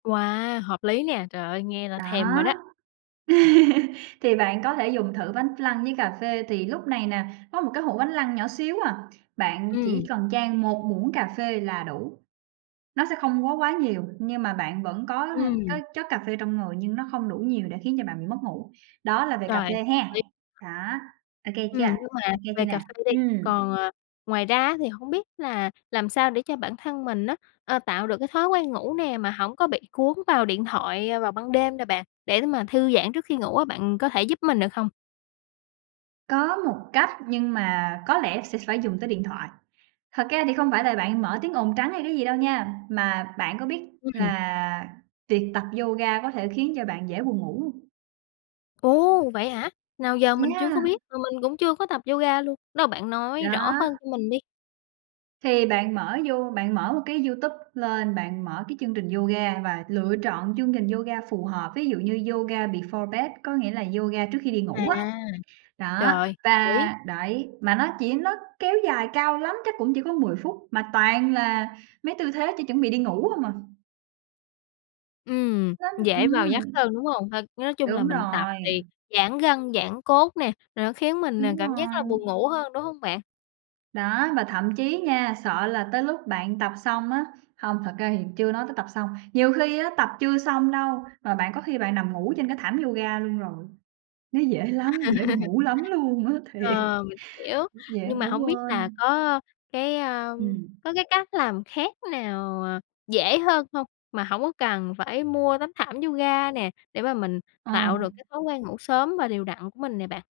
Wow! Hợp lý nè. Trời ơi, nghe là Đó! thèm rồi đó! Thì bạn có thể dùng thử bánh flan với cà phê, thì lúc này nè, có 1 cái hũ bánh flan nhỏ xíu à, bạn chỉ Ừm. cần chan 1 muỗng cà phê là đủ. Nó sẽ không quá quá nhiều nhưng mà bạn vẫn có h có Ừm. chất cà phê trong người nhưng nó không đủ nhiều để khiến cho bạn bị mất ngủ. Đó là về cà Trời, phê hợp ha! lý! Đó, ô kê chưa? Ừm, nhưng mà Ô kê chưa về nè? cà phê đi, Ừm. còn, ờ, ngoài ra á, thì hông biết là làm sao để cho bản thân mình á, ờ, tạo được cái thói quen ngủ nè mà hổng có bị cuốn vào điện thoại vào ban đêm nè bạn, để mà thư giãn trước khi ngủ á, bạn có thể giúp mình được không? Có một cách nhưng mà có lẽ sẽ phải dùng tới điện thoại. Thật ra thì không phải là bạn mở tiếng ồn trắng hay cái gì đâu nha, mà bạn có biết Ừm. là tiệc tập yoga có thể khiến cho bạn dễ buồn ngủ hông? Ồ, vậy hả? Nào giờ mình chưa có Yeah! biết, mà mình cũng chưa có tập yoga luôn. Đâu, bạn nói rõ Đó. hơn cho mình đi! Thì bạn mở You bạn mở một cái YouTube lên, bạn mở cái chương trình yoga và lựa trọn chương trình yoga phù hợp, ví dụ như "Yoga before bed", có nghĩa là yoga trước khi đi À. ngủ á. Trời Đó, ơi, hợp lý! và đấy, mà nó chỉ nó kéo dài cao lắm chắc cũng chỉ có 10 phút mà toàn là mấy tư thế chuẩn chuẩn bị đi ngủ hông à. Ừm, Nó dễ vào giấc ừm. hơn, đúng hông? H nói chung là Đúng mình tập rồi. thì giãn gân, giãn cốt nè, rồi nó khiến mình, à, Đúng cảm giác là rồi. buồn ngủ hơn, đúng hông bạn? Đó, và thậm chí nha, sợ là tới lúc bạn tập xong á hông, thật ra thì chưa nói tới tập xong, nhiều khi á, tập chưa xong đâu, mà bạn có khi bạn nằm ngủ trên cái thảm yoga luôn rồi. Nó dễ lắm, dễ buồn ngủ lắm luôn á, thiệt! Ờ, mình hiểu, Dễ nhưng mà ngủ hổng biết là quên. có cái, a, Ừm. có cái cách làm khác nào, à, dễ hơn hông mà hổng có cần phải mua tấm thảm yoga nè, để mà mình Ờ. tạo được cái thói quen ngủ sớm và đều đặn của mình nè bạn?